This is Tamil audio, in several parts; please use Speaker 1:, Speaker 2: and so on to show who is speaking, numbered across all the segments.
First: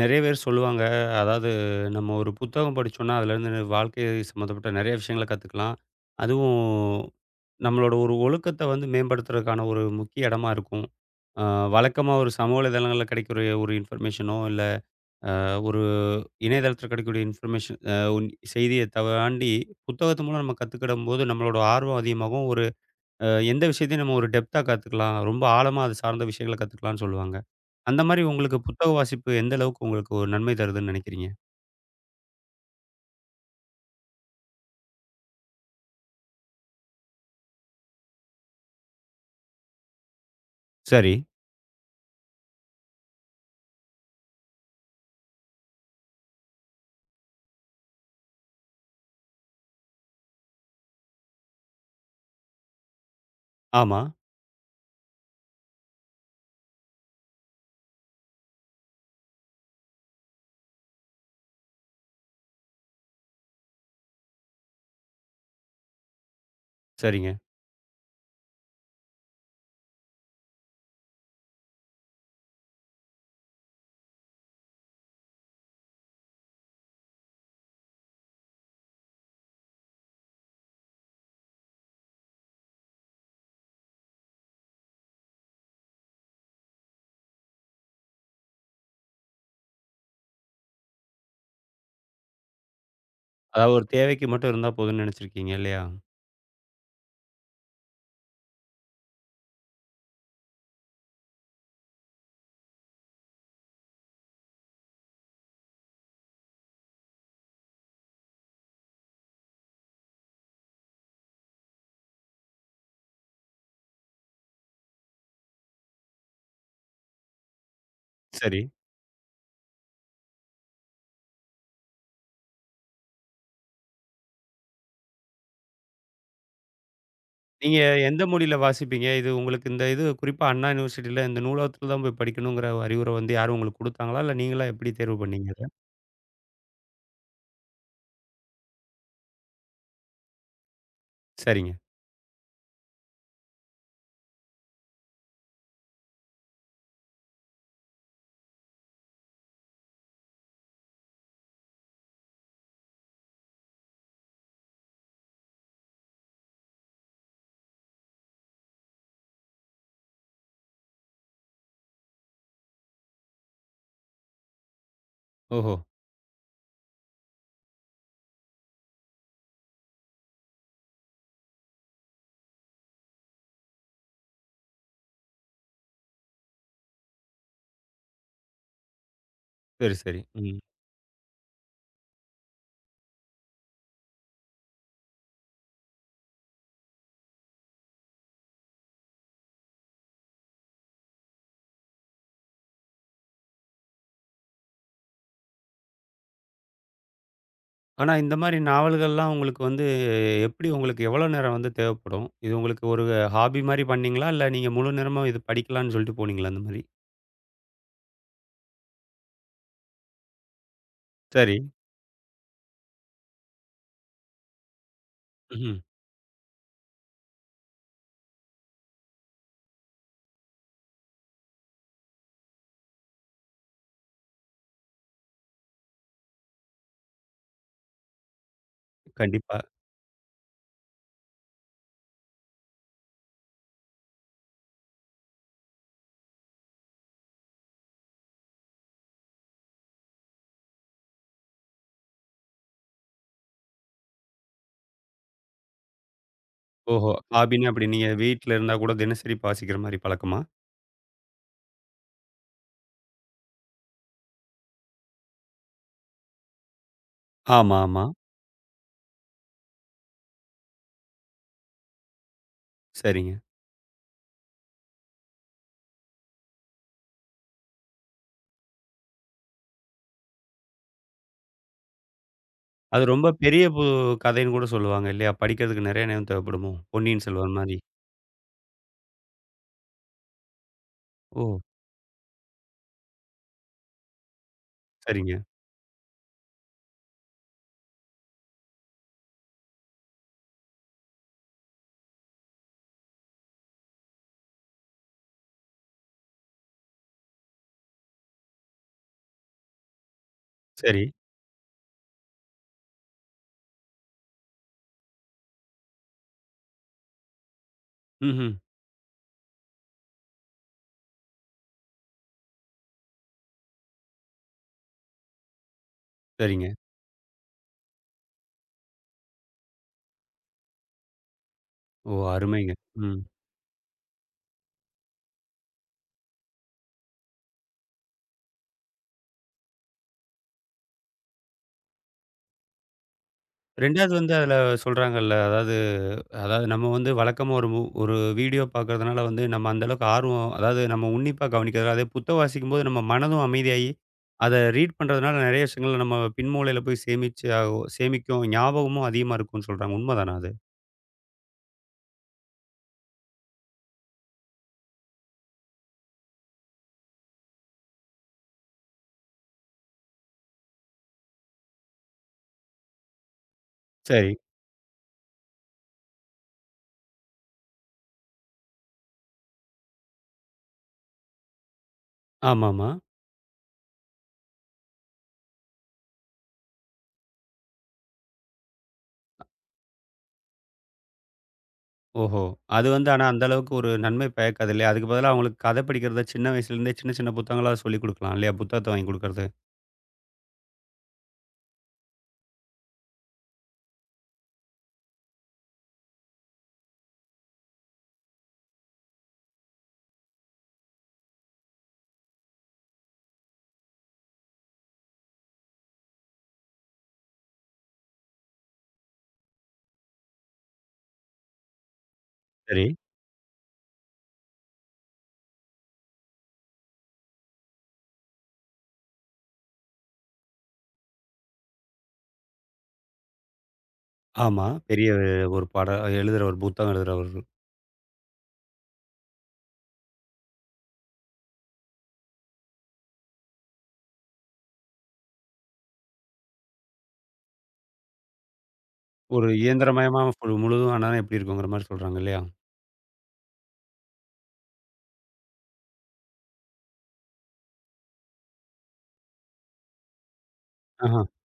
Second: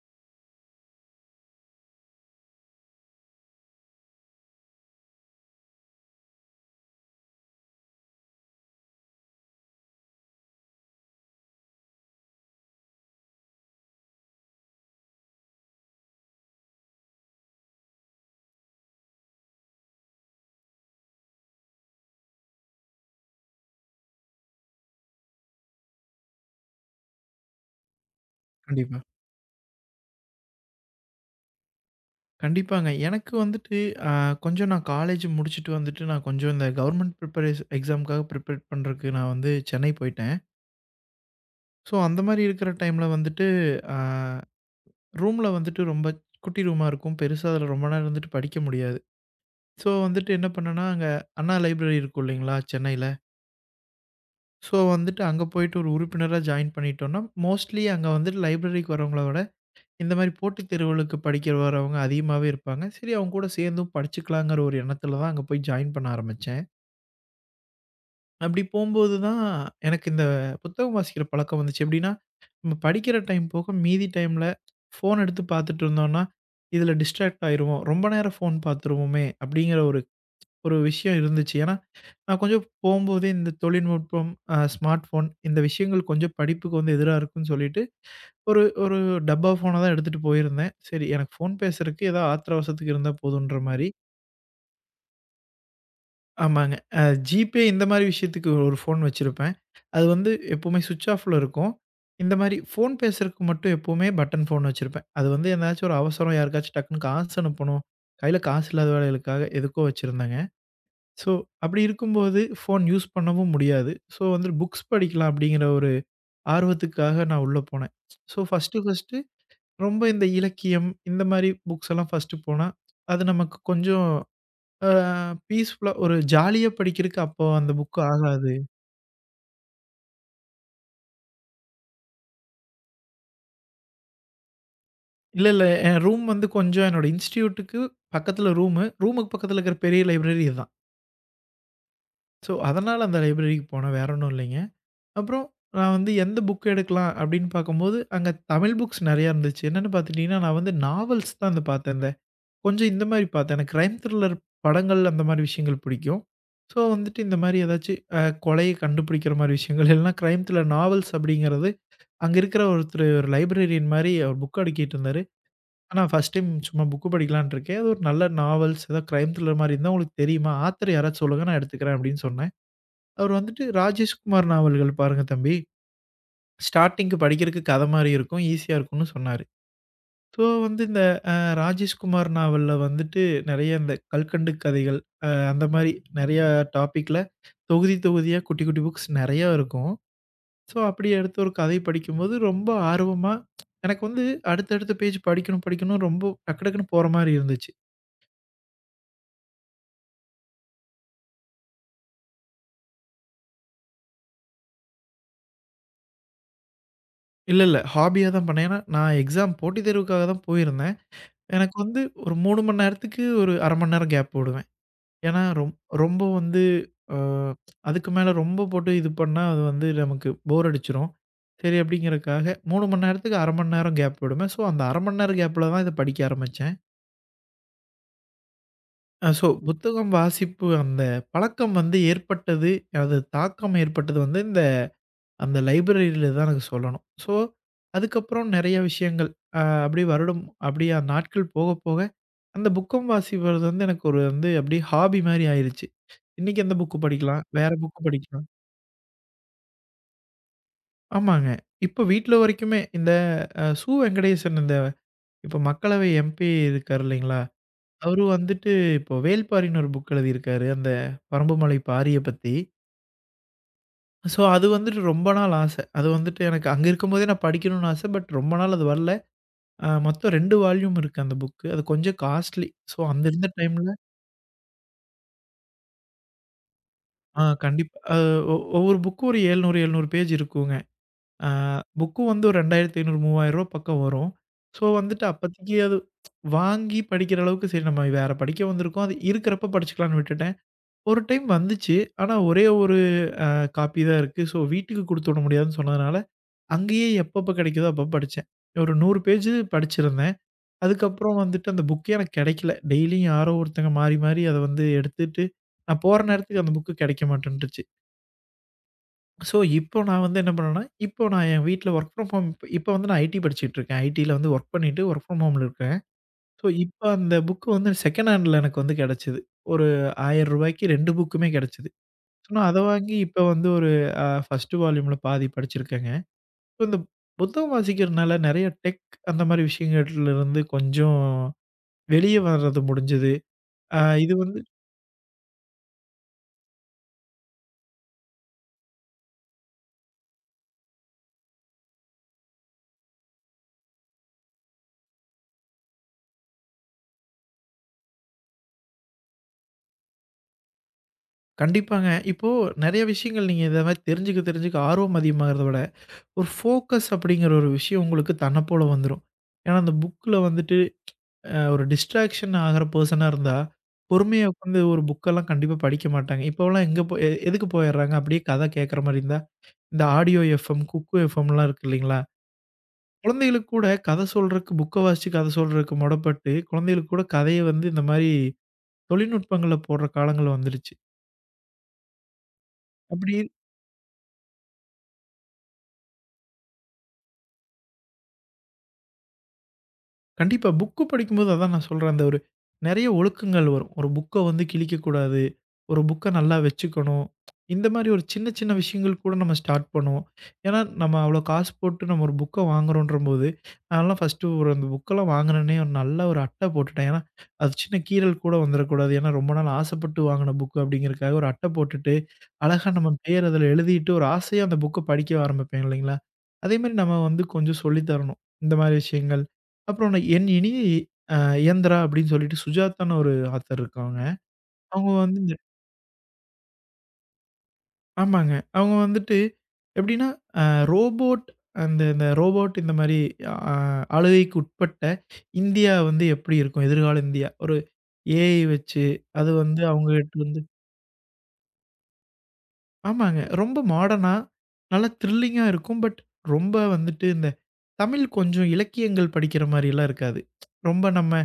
Speaker 1: நிறைய பேர் சொல்லுவாங்க. அதாவது நம்ம ஒரு புத்தகம் படிச்சோம்னா, அதுலேருந்து வாழ்க்கை சம்மந்தப்பட்ட நிறைய விஷயங்கள கத்துக்கலாம். அதுவும் நம்மளோட ஒரு ஒழுக்கத்த வந்து மேம்படுத்துறதுக்கான ஒரு முக்கிய இடமா இருக்கும். அ வழக்கமா ஒரு சமூக வலைதளங்கள்ல கிடைக்கிற ஒரு இன்ஃபர்மேஷனோ, இல்ல அ ஒரு இணையதளத்தில கிடைக்கக்கூடிய இன்ஃபர்மேஷன் செய்திய தாண்டி புத்தகத்து மூலம் நம்ம கத்துக்கிடும்போது நம்மளோட ஆர்வம் அதிகமாகும். ஒரு எந்த விஷயத்தையும் நம்ம ஒரு டெப்த்தா கத்துக்கலாம். ரொம்ப ஆழமா அது சார்ந்த விஷயங்கள கத்துக்கலாம்னு சொல்லுவாங்க. அந்த மாரி உங்களுக்கு புத்தக
Speaker 2: கண்டிப்பா.
Speaker 1: வாசிப்பு எந்த அளவுக்கு உங்களுக்கு ஒரு நன்மை தருதுன்னு நினைக்கிறீங்க?
Speaker 2: கண்டிப்பாங்க. எனக்கு வந்துட்டு அ கொஞ்சம் நான் காலேஜ் முடிச்சுட்டு வந்துட்டு நான் கொஞ்சம் இந்த கவர்மெண்ட் ப்ரிப்பரேஷன் எக்ஸாம்க்காக ப்ரிப்பேர் பண்றதுக்கு நான் வந்து சென்னை போயிட்டேன்.
Speaker 1: சரி.
Speaker 2: ஸோ அந்த மாரி இருக்கிற டைம்ல வந்துட்டு அ ரூம்ல வந்துட்டு ரொம்ப குட்டி ரூமா இருக்கும். பெருசா அதில ரொம்ப நேரம் இருந்துட்டு படிக்க முடியாது. ஸோ வந்துட்டு என்ன பண்ணேன்னா, அங்க அண்ணா லைப்ரரி இருக்கும் இல்லைங்களா? சென்னையில.
Speaker 1: ஆமா.
Speaker 2: ஸோ வந்துட்டு அங்க போயிட்டு ஒரு உறுப்பினரா ஜாயின் பண்ணிட்டோம்னா, மோஸ்ட்லி அங்க வந்துட்டு லைப்ரரிக்கு வரவங்கள இந்த மாரி போட்டித் தேர்வுகளுக்கு படிக்க வரவங்க அதிகமாவே இருப்பாங்க. சரி அவங்க கூட சேர்ந்தும் படிச்சுக்கலாங்கிற ஒரு எண்ணத்துல தான் அங்க போய் ஜாயின் பண்ண ஆரம்பிச்சேன்.
Speaker 1: சரிங்க.
Speaker 2: அப்படி போம்போது தான் எனக்கு இந்த புத்தகம் வாசிக்கிற பழக்கம் வந்துச்சு. எப்படின்னா, நம்ம படிக்கிற டைம் போக மீதி டைம்ல ஃபோன் எடுத்து பார்த்துட்டு இருந்தோம்னா, இதுல டிஸ்ட்ராக்ட் ஆயிருவோம். ரொம்ப நேரம் ஃபோன் பார்த்துருவோமே அப்படிங்கிற ஒரு ஒரு விஷயம் இருந்துச்சு. ஏன்னா, நான் கொஞ்சம் போம்போதே இந்த தொழில்நுட்பம், ஸ்மார்ட் ஃபோன் இந்த விஷயங்கள் கொஞ்சம் படிப்புக்கு வந்து எதிரா இருக்குன்னு சொல்லிட்டு, ஒரு ஒரு டப்பா ஃபோன தான் எடுத்துட்டு போயிருந்தேன். சரி எனக்கு ஃபோன் பேசுறக்கு ஏதோ ஆத்திர அவசரத்துக்கு இருந்தா போதுன்ற
Speaker 1: அதாவது ஒரு
Speaker 2: மாரி.
Speaker 1: தேவைக்கு மட்டும் இருந்தா போதும்ன்னு நினைச்சிருக்கீங்க இல்லையா?
Speaker 2: ஆமாங்க. அ ஜிபே இந்த மாரி விஷயத்துக்கு ஒரு ஃபோன் வச்சிருப்பேன். அது வந்து எப்பவுமே ஸ்விட்ச் ஆஃப்ல இருக்கும். இந்த மாரி ஃபோன் பேசுறக்கு மட்டும் எப்பவுமே பட்டன் ஃபோன் வச்சிருப்பேன். அது வந்து எதனாச்சும் ஒரு அவசரம் யாருக்காச்சும் டக்குன்னு காசு அனுப்பணும், கையில காசு இல்லாத வேலைகளுக்காக எதுக்கோ வச்சிருந்தேங்க. ஸோ, அப்படி இருக்கும்போது ஃபோன் யூஸ் பண்ணவும் முடியாது. ஸோ, வந்து புக்ஸ் படிக்கலாம் அப்படிங்கிற ஒரு ஆர்வத்துக்காக நான் உள்ள போனேன். ஸோ,
Speaker 1: சரி.
Speaker 2: ஃபர்ஸ்ட்டு ஃபர்ஸ்ட்டு ரொம்ப இந்த இலக்கியம் இந்த மாரி புக்ஸ் எல்லாம் ஃபர்ஸ்ட்டு போனா, அது நமக்கு கொஞ்சம் அ பீஸ்ஃபுல்லா ஒரு ஜாலியா படிக்கிறக்கு அப்போ அந்த
Speaker 1: நீங்க
Speaker 2: புக்
Speaker 1: எந்த
Speaker 2: ஆகாது.
Speaker 1: மொழியில வாசிப்பீங்க? இது உங்களுக்கு இந்த இது குறிப்பா அண்ணா யுனிவர்சிட்டில இந்த நூலகத்துல தான் போய் படிக்கணுங்கிற அறிவுரை வந்து யாரும் உங்களுக்கு குடுத்தாங்களா? இல்ல நீங்களா எப்படி தேர்வு
Speaker 2: இல்ல,
Speaker 1: பண்ணீங்க
Speaker 2: இல்ல,
Speaker 1: அத?
Speaker 2: என் ரூம் வந்து கொஞ்சம் என்னோட இன்ஸ்டிடியூட்டுக்கு பக்கத்துல ரூமு. ரூமுக்கு பக்கத்துல இருக்கிற பெரிய லைப்ரரி இதான்.
Speaker 1: சரிங்க.
Speaker 2: ஸோ, அதனால அந்த லைப்ரரிக்கு போனேன். வேற ஒண்ணும் இல்லைங்க. அப்புறம் நான் வந்து எந்த புக் எடுக்கலாம் அப்படின்னு பார்க்கும்போது, அங்க தமிழ் புக்ஸ் நெறையா இருந்துச்சு. என்னன்னு பார்த்துக்கிட்டீங்கன்னா, நான் வந்து நாவல்ஸ் தான் வந்து பார்த்தேன். இந்த கொஞ்சம் இந்த மாரி பார்த்தேன். எனக்கு கிரைம் த்ரில்லர் படங்கள் அந்த மாரி விஷயங்கள் பிடிக்கும். ஸோ வந்துட்டு இந்த மாரி ஏதாச்சு கொலைய கண்டுபிடிக்கிற மாரி விஷயங்கள் இல்லைனா கிரைம் த்ரில்லர் நாவல்ஸ் அப்படிங்கிறது அங்க இருக்கிற ஒருத்தரு ஒரு லைப்ரரியன் மாரி அவர் புக் அடுக்கிட்டு இருந்தாரு.
Speaker 1: ஓஹோ!
Speaker 2: நான் ஃபர்ஸ்ட் டைம் சும்மா புக் படிக்கலாம்ன்னு இருக்கேன். அது ஒரு நல்ல நாவல்ஸ் ஏதோ கிரைம் த்ரில்லர் மாரி இருந்தா உங்களுக்கு தெரியுமா? ஆத்தர் யாராச்சும் சொல்லுங்க நான் எடுத்துக்கிறேன் அப்படின்னு சொன்னேன். அவர் வந்துட்டு ராஜேஷ்குமார் நாவல்கள் பாருங்க தம்பி. ஸ்டார்ட்டிங்க்கு படிக்கிறக்கு கத மாரி இருக்கும். ஈஸியா இருக்கும்னு சொன்னாரு.
Speaker 1: சரி, சரி.
Speaker 2: ஸோ
Speaker 1: ம்.
Speaker 2: வந்து இந்த ராஜேஷ்குமார் நாவல்ல வந்துட்டு நெறைய இந்த கல்கண்டு கதைகள், அந்த மாரி நெறையா டாபிக்ல தொகுதி, தொகுதியா குட்டி, குட்டி புக்ஸ் நெறையா இருக்கும். ஸோ அப்படி எடுத்து ஒரு கதை படிக்கும்போது ரொம்ப ஆர்வமா எனக்கு வந்து அடுத்தடுத்த பேஜ் படிக்கணும், படிக்கணும் ரொம்ப டக்கு டக்குன்னு போற மாரி இருந்துச்சு.
Speaker 1: ஆனா இந்த மாரி நாவல்கள்லாம் உங்களுக்கு வந்து எப்படி உங்களுக்கு எவ்வளோ நேரம் வந்து தேவைப்படும்? இது உங்களுக்கு ஒரு ஹாபி மாரி பண்ணீங்களா? இல்ல நீங்க முழு நேரமும் இது படிக்கலான்னு சொல்லிட்டு போனீங்களா அந்த மாரி?
Speaker 2: இல்ல, இல்ல, ஹாபியா தான் பண்ணேன். ஏன்னா நான் எக்ஸாம் போட்டித் தேர்வுக்காக தான் போயிருந்தேன்.
Speaker 1: சரி.
Speaker 2: எனக்கு வந்து ஒரு 3 மணி நேரத்துக்கு ஒரு 1/2 மணி நேரம் கேப் விடுவேன். ஏன்னா, ரொம்
Speaker 1: ம்ஹ்ம்.
Speaker 2: ரொம்ப வந்து அ அதுக்கு மேல ரொம்ப போட்டு இது பண்ணா, அது வந்து நமக்கு போர் அடிச்சுரும். சரி அப்படிங்கிறதுக்காக 3 மணி நேரத்துக்கு 1/2 மணி நேரம் கேப் விடுவேன். ஸோ, அந்த 1/2 மணி நேரம் கேப்ல தான் இத படிக்க ஆரம்பிச்சேன். ஸோ,
Speaker 1: கண்டிப்பா.
Speaker 2: புத்தகம் வாசிப்பு அந்த பழக்கம் வந்து ஏற்பட்டது, அது தாக்கம் ஏற்பட்டது வந்து இந்த அந்த லைப்ரரியில தான் எனக்கு சொல்லணும். ஸோ, அதுக்கப்புறம் நெறைய விஷயங்கள். அப்படியே வருடம் அப்படியே அந்த நாட்கள் போக போக, அந்த புக்கும் வாசிப்பது வந்து எனக்கு ஒரு வந்து அப்படியே ஹாபி மாரி ஆயிருச்சு. இன்னைக்கு அந்த புக்கு
Speaker 1: ஓஹோ!
Speaker 2: படிக்கலாம்,
Speaker 1: ஹாபின்னா
Speaker 2: வேற
Speaker 1: எப்படி
Speaker 2: புக்கு
Speaker 1: நீங்க
Speaker 2: படிக்கலாம்.
Speaker 1: வீட்ல இருந்தா கூட தினசரி வாசிக்கிற மாரி பழக்கமா?
Speaker 2: ஆமாங்க. இப்ப வீட்ல வரைக்குமே இந்த சு. வெங்கடேசன் இந்த இப்ப மக்களவை எம்பி இருக்காரு இல்லைங்களா?
Speaker 1: ஆமா, ஆமா.
Speaker 2: அவரு வந்துட்டு இப்போ வேள்பாரின்னு ஒரு புக் எழுதியிருக்காரு. அந்த பறம்புமலை பாரிய பத்தி.
Speaker 1: சரிங்க.
Speaker 2: ஸோ, அது வந்துட்டு ரொம்ப நாள் ஆசை. அது வந்துட்டு எனக்கு அங்க இருக்கும்போதே நான் படிக்கணும்னு ஆசை. பட் ரொம்ப நாள் அது வரல. ஆ, மொத்தம் 2 வால்யூம் இருக்கு அந்த புக்கு. அது கொஞ்சம் காஸ்ட்லி. ஸோ,
Speaker 1: அது
Speaker 2: அந்த
Speaker 1: ரொம்ப
Speaker 2: இருந்த
Speaker 1: பெரிய பு
Speaker 2: டைம்ல
Speaker 1: கதைன்னு கூட சொல்லுவாங்க இல்லையா? படிக்கிறதுக்கு நெறைய நேரம் தேவைப்படுமோ? பொன்னியின்
Speaker 2: ஆ
Speaker 1: செல்வன் மாரி.
Speaker 2: கண்டிப்பா. ஒவ்வொரு புக்கும் ஒரு 700, 700 பேஜ் இருக்குங்க. ஆ,
Speaker 1: ஓ!
Speaker 2: புக்கும் வந்து ஒரு 2,500, 3,000 பக்கம் வரும். ஸோ, வந்துட்டு
Speaker 1: சரிங்க.
Speaker 2: அப்போதைக்கு அது வாங்கி படிக்கிற அளவுக்கு சரி நம்ம வேற படிக்க வந்திருக்கோம். அது இருக்கிறப்ப படிச்சுக்கலான்னு விட்டுட்டேன். ஒரு டைம் வந்துச்சு. ஆனா ஒரே ஒரு காப்பி தான் இருக்கு. ஸோ, வீட்டுக்கு குடுத்து விட முடியாதுன்னு சொன்னதுனால, அங்கேயே எப்பப்ப கிடைக்குதோ அப்பப்ப படிச்சேன். ஒரு 100 பேஜ் படிச்சிருந்தேன்.
Speaker 1: சரி.
Speaker 2: அதுக்கப்புறம் வந்துட்டு அந்த புக்கே எனக்கு கெடைக்கல. டெய்லியும் யாரோ ஒருத்தங்க மாறி, மாறி அத வந்து எடுத்துட்டு, நான் போற நேரத்துக்கு அந்த புக்கு கெடைக்க மாட்டேன்ருச்சு.
Speaker 1: ம்ஹ்ம்.
Speaker 2: ஸோ, இப்போ நான் வந்து என்ன பண்ணேன்னா, இப்போ நான் என் வீட்ல வொர்க் ஃப்ரம் ஹோம் இப்போ வந்து நான் ஐடி படிச்சுட்டுருக்கேன். ஐடில வந்து வொர்க் பண்ணிட்டு வொர்க் ஃப்ரம் ஹோம்ல இருக்கேன். ஸோ,
Speaker 1: சரிங்க.
Speaker 2: இப்போ அந்த புக் வந்து செகண்ட் ஹேண்ட்ல எனக்கு வந்து கெடைச்சது. ஒரு ரூ. 1000க்கு 2 புக்குமே கெடைச்சது.
Speaker 1: ஓ!
Speaker 2: ஸோ, நான்
Speaker 1: அருமைங்க.
Speaker 2: அத வாங்கி
Speaker 1: ம்.
Speaker 2: இப்போ வந்து ஒரு ஃபர்ஸ்ட் வால்யூம்ல பாதி படிச்சிருக்கேங்க. ஸோ, இந்த புத்தகம் வாசிக்கிறனால நெறைய டெக் அந்த மாரி விஷயங்கள்ல இருந்து கொஞ்சம் வெளிய வர்றது முடிஞ்சது. ஆ,
Speaker 1: 2வது வந்து
Speaker 2: இது
Speaker 1: அதுல
Speaker 2: வந்து
Speaker 1: சொல்றாங்கல்ல, அதாவது அதாவது நம்ம வந்து வழக்கமா ஒரு மு ஒரு வீடியோ பார்க்கறதுனால வந்து நம்ம அந்த அளவுக்கு ஆர்வம் அதாவது நம்ம உன்னிப்பா கவனிக்கிறதுல அதே புத்தகம் வாசிக்கும்போது நம்ம மனதும் அமைதியாகி அதை ரீட் பண்றதுனால நிறைய விஷயங்களை நம்ம பின்மூலையில போய் சேமிச்சு ஆகும் சேமிக்கும் ஞாபகமும் அதிகமா இருக்கும்னு சொல்றாங்க உண்மைதானா அது?
Speaker 2: கண்டிப்பாங்க. இப்போ நெறைய விஷயங்கள் நீங்க இத மாரி தெரிஞ்சுக்க தெரிஞ்சுக்க ஆர்வம் அதிகமாகறத விட, ஒரு ஃபோக்கஸ் அப்படிங்கிற ஒரு விஷயம் உங்களுக்கு தன்ன போல வந்துரும். ஏன்னா, அந்த புக்ல வந்துட்டு ஒரு டிஸ்ட்ராக்ஷன் ஆகற பெர்சனா இருந்தா,
Speaker 1: சரி.
Speaker 2: பொறுமையா உட்காந்து ஒரு புக்கெல்லாம் கண்டிப்பா படிக்க மாட்டாங்க. இப்போலாம் எங்க போய் எதுக்கு போயிர்றாங்க? அப்படியே கதை கேட்கற மாரி இருந்தா, இந்த ஆடியோ எஃப்எம், குக்கு எஃப்எம்லாம் இருக்கு இல்லைங்களா?
Speaker 1: ஆமாமா.
Speaker 2: குழந்தைகளுக்கு கூட கதை சொல்றதுக்கு, புக்க வாசிச்சு கதை சொல்றதுக்கு மொடப்பட்டு, குழந்தைகளுக்கு கூட கதைய வந்து இந்த மாரி தொழில்நுட்பங்கள்ல போடுற காலங்கள் வந்துடுச்சு.
Speaker 1: ஓஹோ! அது வந்து ஆனா
Speaker 2: அப்படி
Speaker 1: அந்த அளவுக்கு ஒரு நன்மை பயக்காது இல்லையா? அதுக்கு பதிலா அவங்களுக்கு கதை படிக்கிறத சின்ன வயசுலேருந்தே சின்ன சின்ன புத்தகங்களா சொல்லிக் குடுக்கலாம் இல்லையா? புத்தகத்த வாங்கி குடுக்கறது.
Speaker 2: கண்டிப்பா. புக்கு படிக்கும்போது அதான் நான் சொல்றேன். அந்த ஒரு நெறைய ஒழுக்கங்கள் வரும். ஒரு புக்க வந்து கிழிக்கக்கூடாது. ஒரு புக்க நல்லா வச்சுக்கணும். இந்த மாரி ஒரு சின்ன சின்ன விஷயங்கள் கூட நம்ம ஸ்டார்ட் பண்ணுவோம். ஏன்னா, நம்ம அவ்வளோ காசு போட்டு நம்ம ஒரு புக்க வாங்குறோன்றபோது, நான்லாம் ஃபர்ஸ்ட்டு ஒரு அந்த புக்கெல்லாம் வாங்குனோனே ஒரு நல்ல ஒரு அட்டை போட்டுட்டேன். ஏன்னா, அது சின்ன கீறல் கூட வந்துறக்கூடாது. ஏன்னா, ரொம்ப நாள் ஆசைப்பட்டு வாங்குன புக்கு அப்படிங்கிறதுக்காக ஒரு அட்டை போட்டுட்டு,
Speaker 1: சரி.
Speaker 2: அழகா நம்ம பேர் அதில எழுதிட்டு ஒரு ஆசையா அந்த புக்க படிக்க ஆரம்பிப்பேன் இல்லைங்களா? அதே மாரி நம்ம வந்து கொஞ்சம் சொல்லி தரணும். இந்த மாரி விஷயங்கள். அப்புறம் நான் "என் இனிய அ இயந்திரா" அப்படின்னு சொல்லிட்டு சுஜாதான்னு ஒரு ஆத்தர் இருக்காங்க.
Speaker 1: ஆமா. பெரிய
Speaker 2: அவங்க வந்து இந்த
Speaker 1: ஒரு பாட எழுதுற ஒரு புத்தகம் எழுதுறவர்.
Speaker 2: ஆமாங்க. அவங்க வந்துட்டு எப்படின்னா, அ ரோபோட் இந்த ரோபோட் இந்த மாரி அ ஆளுகைக்கு உட்பட்ட இந்தியா வந்து எப்படி இருக்கும்? எதிர்கால இந்தியா. ஒரு ஏஐ வச்சு
Speaker 1: ஒரு
Speaker 2: அது வந்து
Speaker 1: இயந்திரமயமா ஃபுல்
Speaker 2: அவங்ககிட்டருந்து
Speaker 1: முழுதும் ஆனா எப்படி இருக்குங்கிற மாரி சொல்றாங்க இல்லையா?
Speaker 2: ஆமாங்க. ரொம்ப மாடர்னா, நல்லா த்ரில்லிங்கா இருக்கும். பட் ரொம்ப வந்துட்டு இந்த தமிழ் கொஞ்சம் இலக்கியங்கள் படிக்கிற மாரிலாம் இருக்காது. ரொம்ப
Speaker 1: ஆஹா,
Speaker 2: நம்ம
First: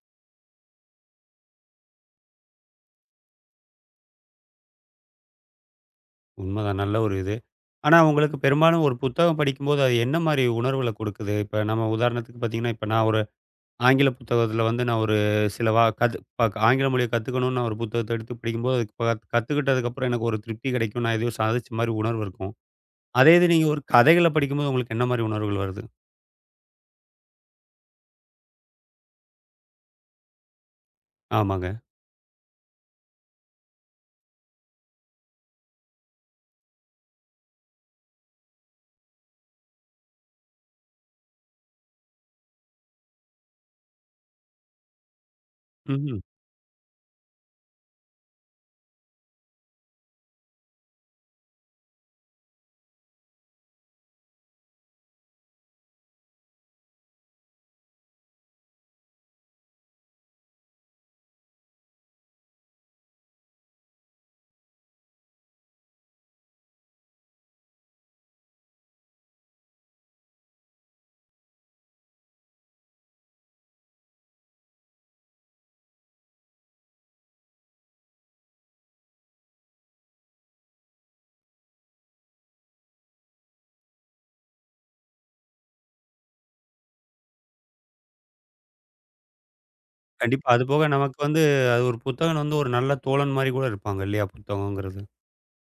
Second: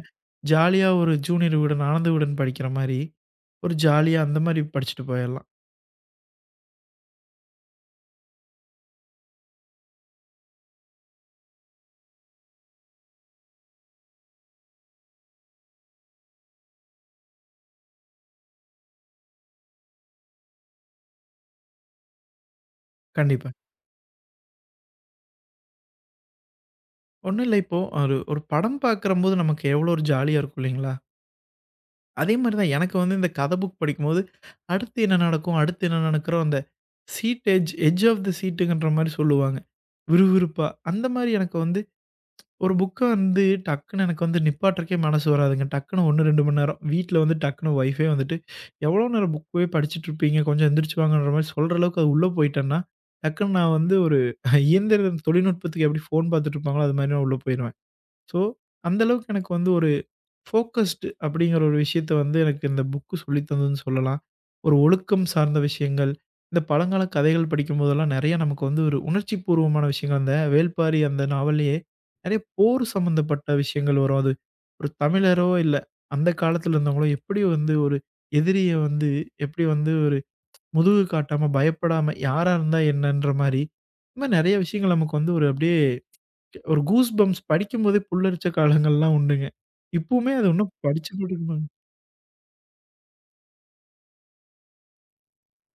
Speaker 2: ஜாலியா ஒரு ஜூனியர் விகடன், ஆனந்த விகடன் படிக்கிற மாரி, ஒரு ஜாலியா அந்த மாரி படிச்சுட்டு போயிரலாம்.
Speaker 1: உண்மதான் நல்ல ஒரு இது. ஆனா உங்களுக்கு பெரும்பாலும் ஒரு புத்தகம் படிக்கும்போது அது என்ன மாரி உணர்வுகள குடுக்குது? இப்ப நம்ம உதாரணத்துக்கு பார்த்தீங்கன்னா, இப்ப நான் ஒரு ஆங்கில புத்தகத்துல வந்து நான் ஒரு சில வா கத் ப ஆங்கில மொழிய கத்துக்கணும்னு நான் ஒரு புத்தகத்த எடுத்து படிக்கும்போது, அது ப கத்துக்கிட்டதுக்கப்புறம் எனக்கு ஒரு திருப்தி கிடைக்கும். நான் எதையோ சாதிச்ச மாரி உணர்வு இருக்கும். அதே இது
Speaker 2: கண்டிப்பா.
Speaker 1: நீங்க ஒரு கதைகள படிக்கும்போது உங்களுக்கு என்ன மாரி உணர்வுகள் வருது?
Speaker 2: ஒண்ணும் இல்ல இப்போ ஒரு ஒரு படம் பார்க்குறம்போது நமக்கு எவ்வளோ ஒரு ஜாலியா இருக்கும் இல்லைங்களா?
Speaker 1: ஆமாங்க.
Speaker 2: அதே மாரி தான் எனக்கு வந்து இந்த கதை புக் படிக்கும்போது, அடுத்து என்ன நடக்கும்? அடுத்து என்ன நடக்குறோம்? அந்த seat edge edge of the சீட்டுங்கன்ற மாரி சொல்லுவாங்க. விறுவிறுப்பா அந்த மாரி எனக்கு வந்து ஒரு புக்க வந்து டக்குன்னு எனக்கு வந்து நிப்பாட்டுறக்கே மனசு வராதுங்க. டக்குன்னு
Speaker 1: ம்ஹ்ம்.
Speaker 2: 1, 2 மணி நேரம். வீட்ல வந்து டக்குன்னு ஒய்ஃபே வந்துட்டு, "எவ்வளோ நேரம் புக் போய் படிச்சுட்டுருப்பீங்க? கொஞ்சம் எந்திரிச்சு வாங்கன்ற" மாரி சொல்ற அளவுக்கு அது உள்ள போயிட்டேன்னா, டக்குன்னு நான் வந்து ஒரு இயந்திர தொழில்நுட்பத்துக்கு எப்படி ஃபோன் பார்த்துட்டுருப்பாங்களோ, அது மாரி நான் உள்ள போயிருவேன். ஸோ, அந்த அளவுக்கு எனக்கு வந்து ஒரு ஃபோக்கஸ்டு அப்படிங்கிற ஒரு விஷயத்த வந்து எனக்கு இந்த புக்கு சொல்லி தந்ததுன்னு சொல்லலாம். ஒரு ஒழுக்கம் சார்ந்த விஷயங்கள், இந்த பழங்கால கதைகள் படிக்கும்போதெல்லாம் நெறைய நமக்கு வந்து ஒரு உணர்ச்சி பூர்வமான விஷயங்கள், அந்த வேள்பாரி அந்த நாவல்லயே நெறைய போர் சம்மந்தப்பட்ட விஷயங்கள் வரும். அது ஒரு தமிழரோ இல்ல அந்த காலத்துல இருந்தவங்களோ எப்படி வந்து ஒரு எதிரிய வந்து எப்படி வந்து ஒரு முதுகு காட்டாம, பயப்படாம யாரா இருந்தா என்னன்ற மாரி, இந்த மாரி நெறைய விஷயங்கள் நமக்கு வந்து ஒரு அப்படியே ஒரு கூஸ் பம்ப்ஸ் படிக்கும்போதே புல்லரிச்ச காலங்கள்லாம் உண்டுங்க. இப்பவுமே
Speaker 1: கண்டிப்பா.
Speaker 2: அது இன்னும்
Speaker 1: அதுபோக
Speaker 2: படிச்சு
Speaker 1: நமக்கு வந்து
Speaker 2: முடிக்கணும்.
Speaker 1: அது ஒரு புத்தகன் வந்து ஒரு நல்ல தோழன் மாரி கூட இருப்பாங்க இல்லையா? புத்தகங்கிறது.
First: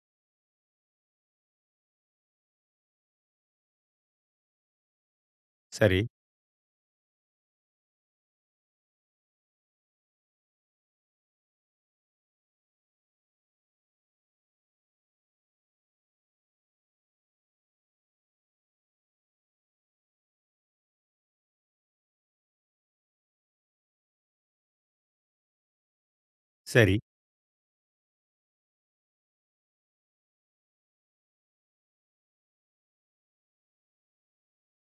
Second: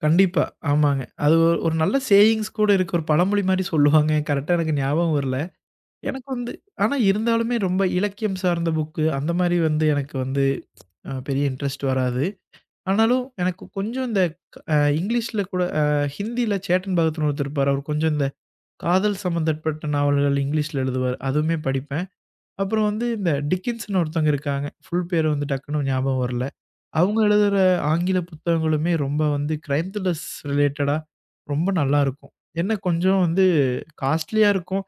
Speaker 2: கண்டிப்பா. ஆமாங்க. அது ஒரு ஒரு நல்ல சேயிங்ஸ் கூட இருக்கு. ஒரு பழமொழி மாரி சொல்லுவாங்க. கரெக்ட்டா எனக்கு ஞாபகம் வரல.
Speaker 1: சரி,
Speaker 2: எனக்கு வந்து ஆனா இருந்தாலுமே ரொம்ப இலக்கியம் சார்ந்த புக்கு அந்த மாரி வந்து எனக்கு வந்து பெரிய இன்ட்ரெஸ்ட் வராது. ஆனாலும் எனக்கு கொஞ்சம் இந்த க அ இங்கிலீஷ்ல கூட ஹிந்தியில சேட்டன் பகத்னு ஒருத்தர் இருப்பாரு. அவர் கொஞ்சம் இந்த காதல் சம்மந்தப்பட்ட நாவல்கள் இங்கிலீஷ்ல எழுதுவாரு. அதுவுமே படிப்பேன். அப்புறம் வந்து இந்த டிக்கின்ஸ்ன்னு ஒருத்தவங்க இருக்காங்க. ஃபுல் பேரு வந்து டக்குன்னு ஞாபகம் வரல.
Speaker 1: சரி.
Speaker 2: அவங்க எழுதுற ஆங்கில புத்தகங்களுமே ரொம்ப வந்து கிரைம் த்ரில்லர்ஸ் ரிலேட்டடா ரொம்ப நல்லாருக்கும். என்ன கொஞ்சம் வந்து காஸ்ட்லியா இருக்கும்.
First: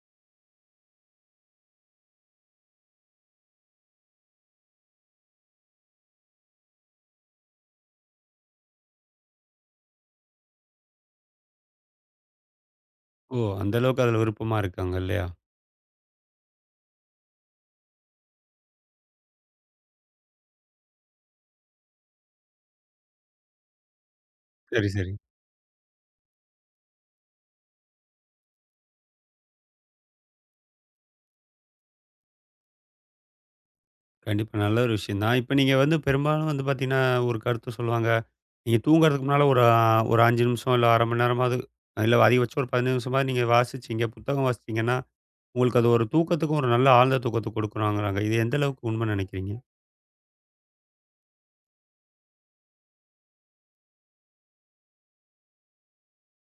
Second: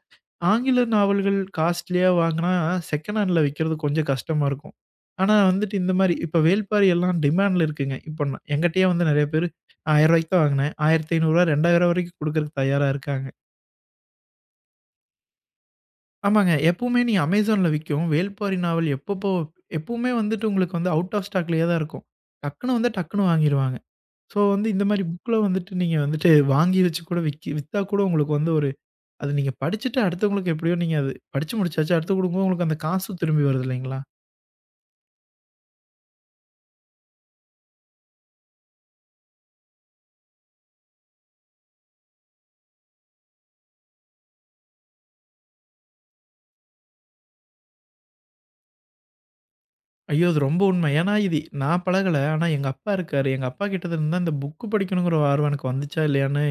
Speaker 2: ஆங்கில நாவல்கள் காஸ்ட்லியா வாங்குனா, செகண்ட் ஹேண்ட்ல விக்கிறது கொஞ்சம் கஷ்டமா இருக்கும். ஆனா வந்துட்டு இந்த மாரி இப்ப வேள்பாரி எல்லாம் டிமாண்ட்ல இருக்குங்க. இப்ப என்கிட்டயே வந்து நெறைய பேரு ரூ. 1,000 தான் வாங்குனேன். ரூ. 1,500 ரூ. 2,000 வரைக்கும் குடுக்கறக்கு தயாரா இருக்காங்க.
Speaker 1: ஓ! அந்த அளவுக்கு அதுல விருப்பமா இருக்காங்க இல்லையா?
Speaker 2: ஆமாங்க. எப்பவுமே நீ அமேசான்ல விக்கும். வேள்பாரி நாவல் எப்பப்போ எப்பவுமே வந்துட்டு உங்களுக்கு வந்து அவுட் ஆஃப் ஸ்டாக்லயே தான் இருக்கும். டக்குனு வந்தா டக்குனு வாங்கிருவாங்க. ஸோ வந்து இந்த
Speaker 1: சரி,
Speaker 2: மாரி
Speaker 1: சரி.
Speaker 2: புக்ல வந்துட்டு நீங்க வந்துட்டு வாங்கி வச்சு கூட விக்கி வித்தா கூட உங்களுக்கு வந்து ஒரு அது நீங்க படிச்சுட்டு அடுத்தவங்களுக்கு எப்படியோ நீங்க அது படிச்சு முடிச்சாச்சு. அடுத்து குடுக்கும்போது உங்களுக்கு அந்த காசு திரும்பி வருது இல்லைங்களா?
Speaker 1: கண்டிப்பா நல்ல ஒரு விஷயம் தான். இப்ப நீங்க வந்து பெரும்பாலும் வந்து பாத்தீங்கன்னா, ஒரு கருத்து சொல்லுவாங்க. நீங்க தூங்குறதுக்கு முன்னால ஒரு ஒரு 5 நிமிஷம் இல்ல 1/2 மணி நேரமாவது, இல்ல அதிகபட்சம் ஒரு 15 நிமிஷமாவது நீங்க வாசிச்சீங்க, புத்தகம் வாசிச்சீங்கன்னா, உங்களுக்கு அது ஒரு தூக்கத்துக்கும் ஒரு நல்ல ஆழ்ந்த தூக்கத்த குடுக்குறாங்கறாங்க. இது எந்த அளவுக்கு உண்மைன்னு நெனைக்கிறீங்க?
Speaker 2: ஐயோ! அது ரொம்ப உண்மை. ஏன்னா, இது நான் பழகல. ஆனா எங்க அப்பா இருக்காரு. எங்க அப்பா கிட்ட இருந்து தான் இந்த புக்கு படிக்கணுங்கிற ஆர்வம் எனக்கு வந்துச்சா, இல்லையான்னு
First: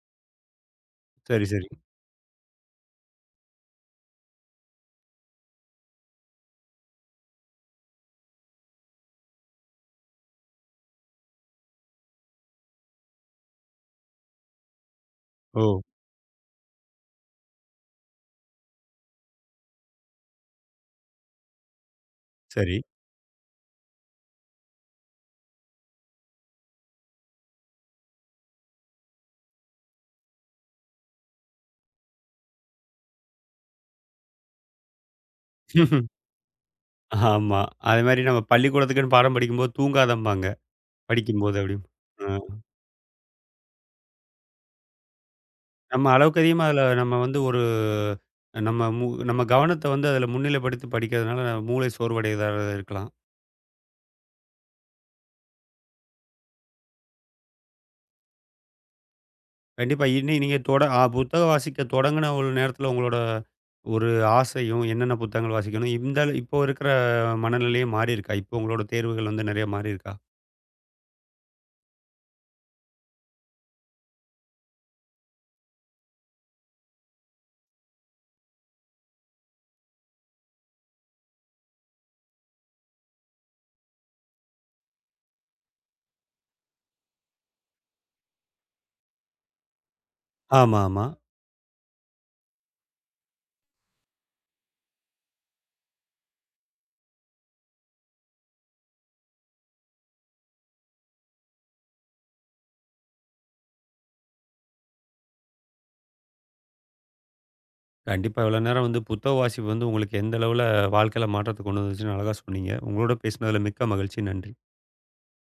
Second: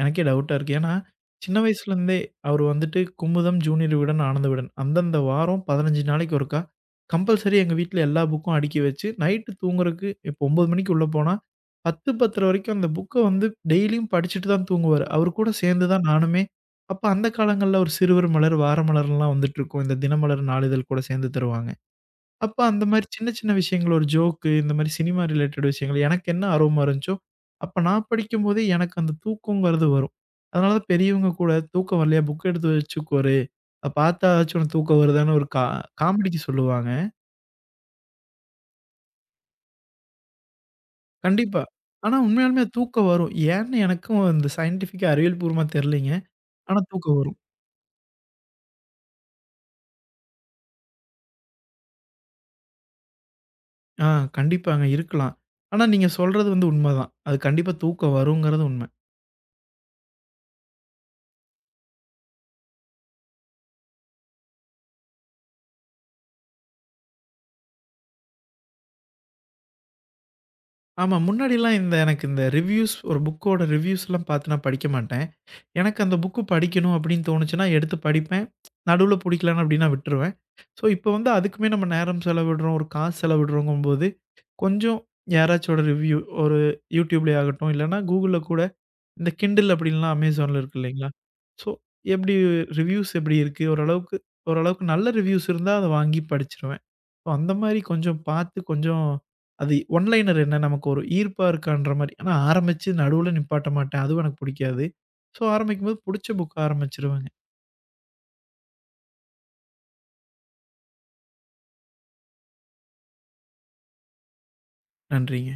Speaker 2: எனக்கே டவுட்டா இருக்கு. ஏன்னா,
Speaker 1: சரி,
Speaker 2: சின்ன
Speaker 1: சரி.
Speaker 2: வயசுலேருந்தே அவர் வந்துட்டு குமுதம், ஜூனியர் விகடன், ஆனந்த விகடன் அந்தந்த வாரம் 15 நாளைக்கு ஒருக்கா கம்பல்சரி எங்க வீட்ல எல்லா புக்கும் அடுக்கி வச்சு, நைட்டு தூங்குறக்கு இப்போ 9 மணிக்கு உள்ள போனா, 10, 10:30 வரைக்கும் அந்த புக்க வந்து டெய்லியும் படிச்சுட்டு தான் தூங்குவாரு. அவரு கூட
Speaker 1: ஓ!
Speaker 2: சேர்ந்து தான் நானுமே அப்ப அந்த காலங்கள்ல ஒரு சிறுவர் மலர், வார மலர்லாம் வந்துட்டுருக்கும். இந்த தினமலர் நாளிதழ் கூட சேர்ந்து தருவாங்க. அப்ப
Speaker 1: சரி.
Speaker 2: அந்த மாரி சின்ன சின்ன விஷயங்கள், ஒரு ஜோக்கு இந்த மாரி சினிமா ரிலேட்டட் விஷயங்கள் எனக்கு என்ன ஆர்வமா இருந்துச்சோ, அப்ப நான் படிக்கும்போதே எனக்கு அந்த தூக்கங்கிறது வரும். அதனால தான் பெரியவங்க கூட "தூக்கம் வரலையா? புக் எடுத்து வச்சுக்கோரு. அத பார்த்தாச்சும் உனக்கு தூக்கம் வருதான்னு" ஒரு காமெடிக்கு சொல்லுவாங்க.
Speaker 1: ஆமா. அதே மாரி நம்ம பள்ளிக்கூடத்துக்குன்னு பாடம் படிக்கும்போது தூங்காதம்பாங்க. படிக்கும்போது
Speaker 2: கண்டிப்பா.
Speaker 1: அப்டின்னு.
Speaker 2: ஆனா
Speaker 1: ஆ.
Speaker 2: உண்மையாலுமே தூக்கம் வரும். ஏன்னு எனக்கும் இந்த சயின்டிஃபிக்கா அறிவியல் பூர்வமா
Speaker 1: நம்ம
Speaker 2: தெரியலைங்க.
Speaker 1: அளவுக்கு அதிகமா
Speaker 2: ஆனா
Speaker 1: அதில நம்ம
Speaker 2: தூக்கம்
Speaker 1: வந்து
Speaker 2: வரும்.
Speaker 1: ஒரு நம்ம மூ நம்ம கவனத்த வந்து அதில முன்னிலைப்படுத்தி படிக்கிறதுனால நம்ம மூளை சோர்வடையதாக இருக்கலாம்.
Speaker 2: ஆ, கண்டிப்பாங்க இருக்கலாம். ஆனா நீங்க சொல்றது வந்து உண்மதான். அது கண்டிப்பா தூக்கம் வருங்கிறது உண்ம.
Speaker 1: கண்டிப்பா இன்னி நீங்க தொட புத்தகம் வாசிக்க தொடங்குன ஒரு நேரத்தில உங்களோட ஒரு ஆசையும், என்னென்ன புத்தகங்கள் வாசிக்கணும், இந்த அளவு- இப்போ இருக்கிற மனநிலையும் மாறியிருக்கா? இப்போ உங்களோட தேர்வுகள் வந்து நெறைய மாறியிருக்கா?
Speaker 2: ஆமா. முன்னாடிலாம் இந்த எனக்கு இந்த ரிவ்யூஸ் ஒரு புக்கோட ரிவ்யூஸ்லாம் பார்த்து நான் படிக்க மாட்டேன். எனக்கு அந்த புக்கு படிக்கணும் அப்படின்னு தோணுச்சுன்னா எடுத்து படிப்பேன். நடுவுல பிடிக்கலனா அப்படின்னா விட்டுருவேன். ஸோ, இப்போ வந்து அதுக்குமே நம்ம நேரம் செலவிடுறோம், ஒரு காசு செலவிடுறோங்கும்போது, கொஞ்சம் யாராச்சோட ரிவ்யூ ஒரு YouTubeலே ஆகட்டும், இல்லன்னா Googleல கூட இந்த Kindle அப்படின்லாம் Amazonல இருக்கு
Speaker 1: ஆமா, ஆமா.
Speaker 2: இல்லைங்களா? ஸோ, எப்படி ரிவ்யூஸ் எப்படி இருக்கு? ஓரளவுக்கு ஓரளவுக்கு நல்ல ரிவ்யூஸ் இருந்தா அத வாங்கி படிச்சுருவேன். அந்த மாரி கொஞ்சம் பார்த்து கொஞ்சம் அது ஒன் லைனர் என்ன நமக்கு ஒரு ஈர்ப்பா இருக்கான்ற மாரி. ஆனா ஆரம்பிச்சு நடுவுல நிப்பாட்ட மாட்டேன். அதுவும் எனக்கு பிடிக்காது. ஸோ ஆரம்பிக்கும்போது புடிச்ச புக் ஆரம்பிச்சுருவேங்க.
Speaker 1: கண்டிப்பா இவ்வளோ நேரம் வந்து புத்தக வாசிப்பு வந்து உங்களுக்கு எந்த அளவுல வாழ்க்கையில மாற்றத்த கொண்டு வந்துச்சுன்னு அழகா சொன்னீங்க. உங்களோட பேசினதில மிக்க மகிழ்ச்சி. நன்றி.
Speaker 2: நன்றிங்க.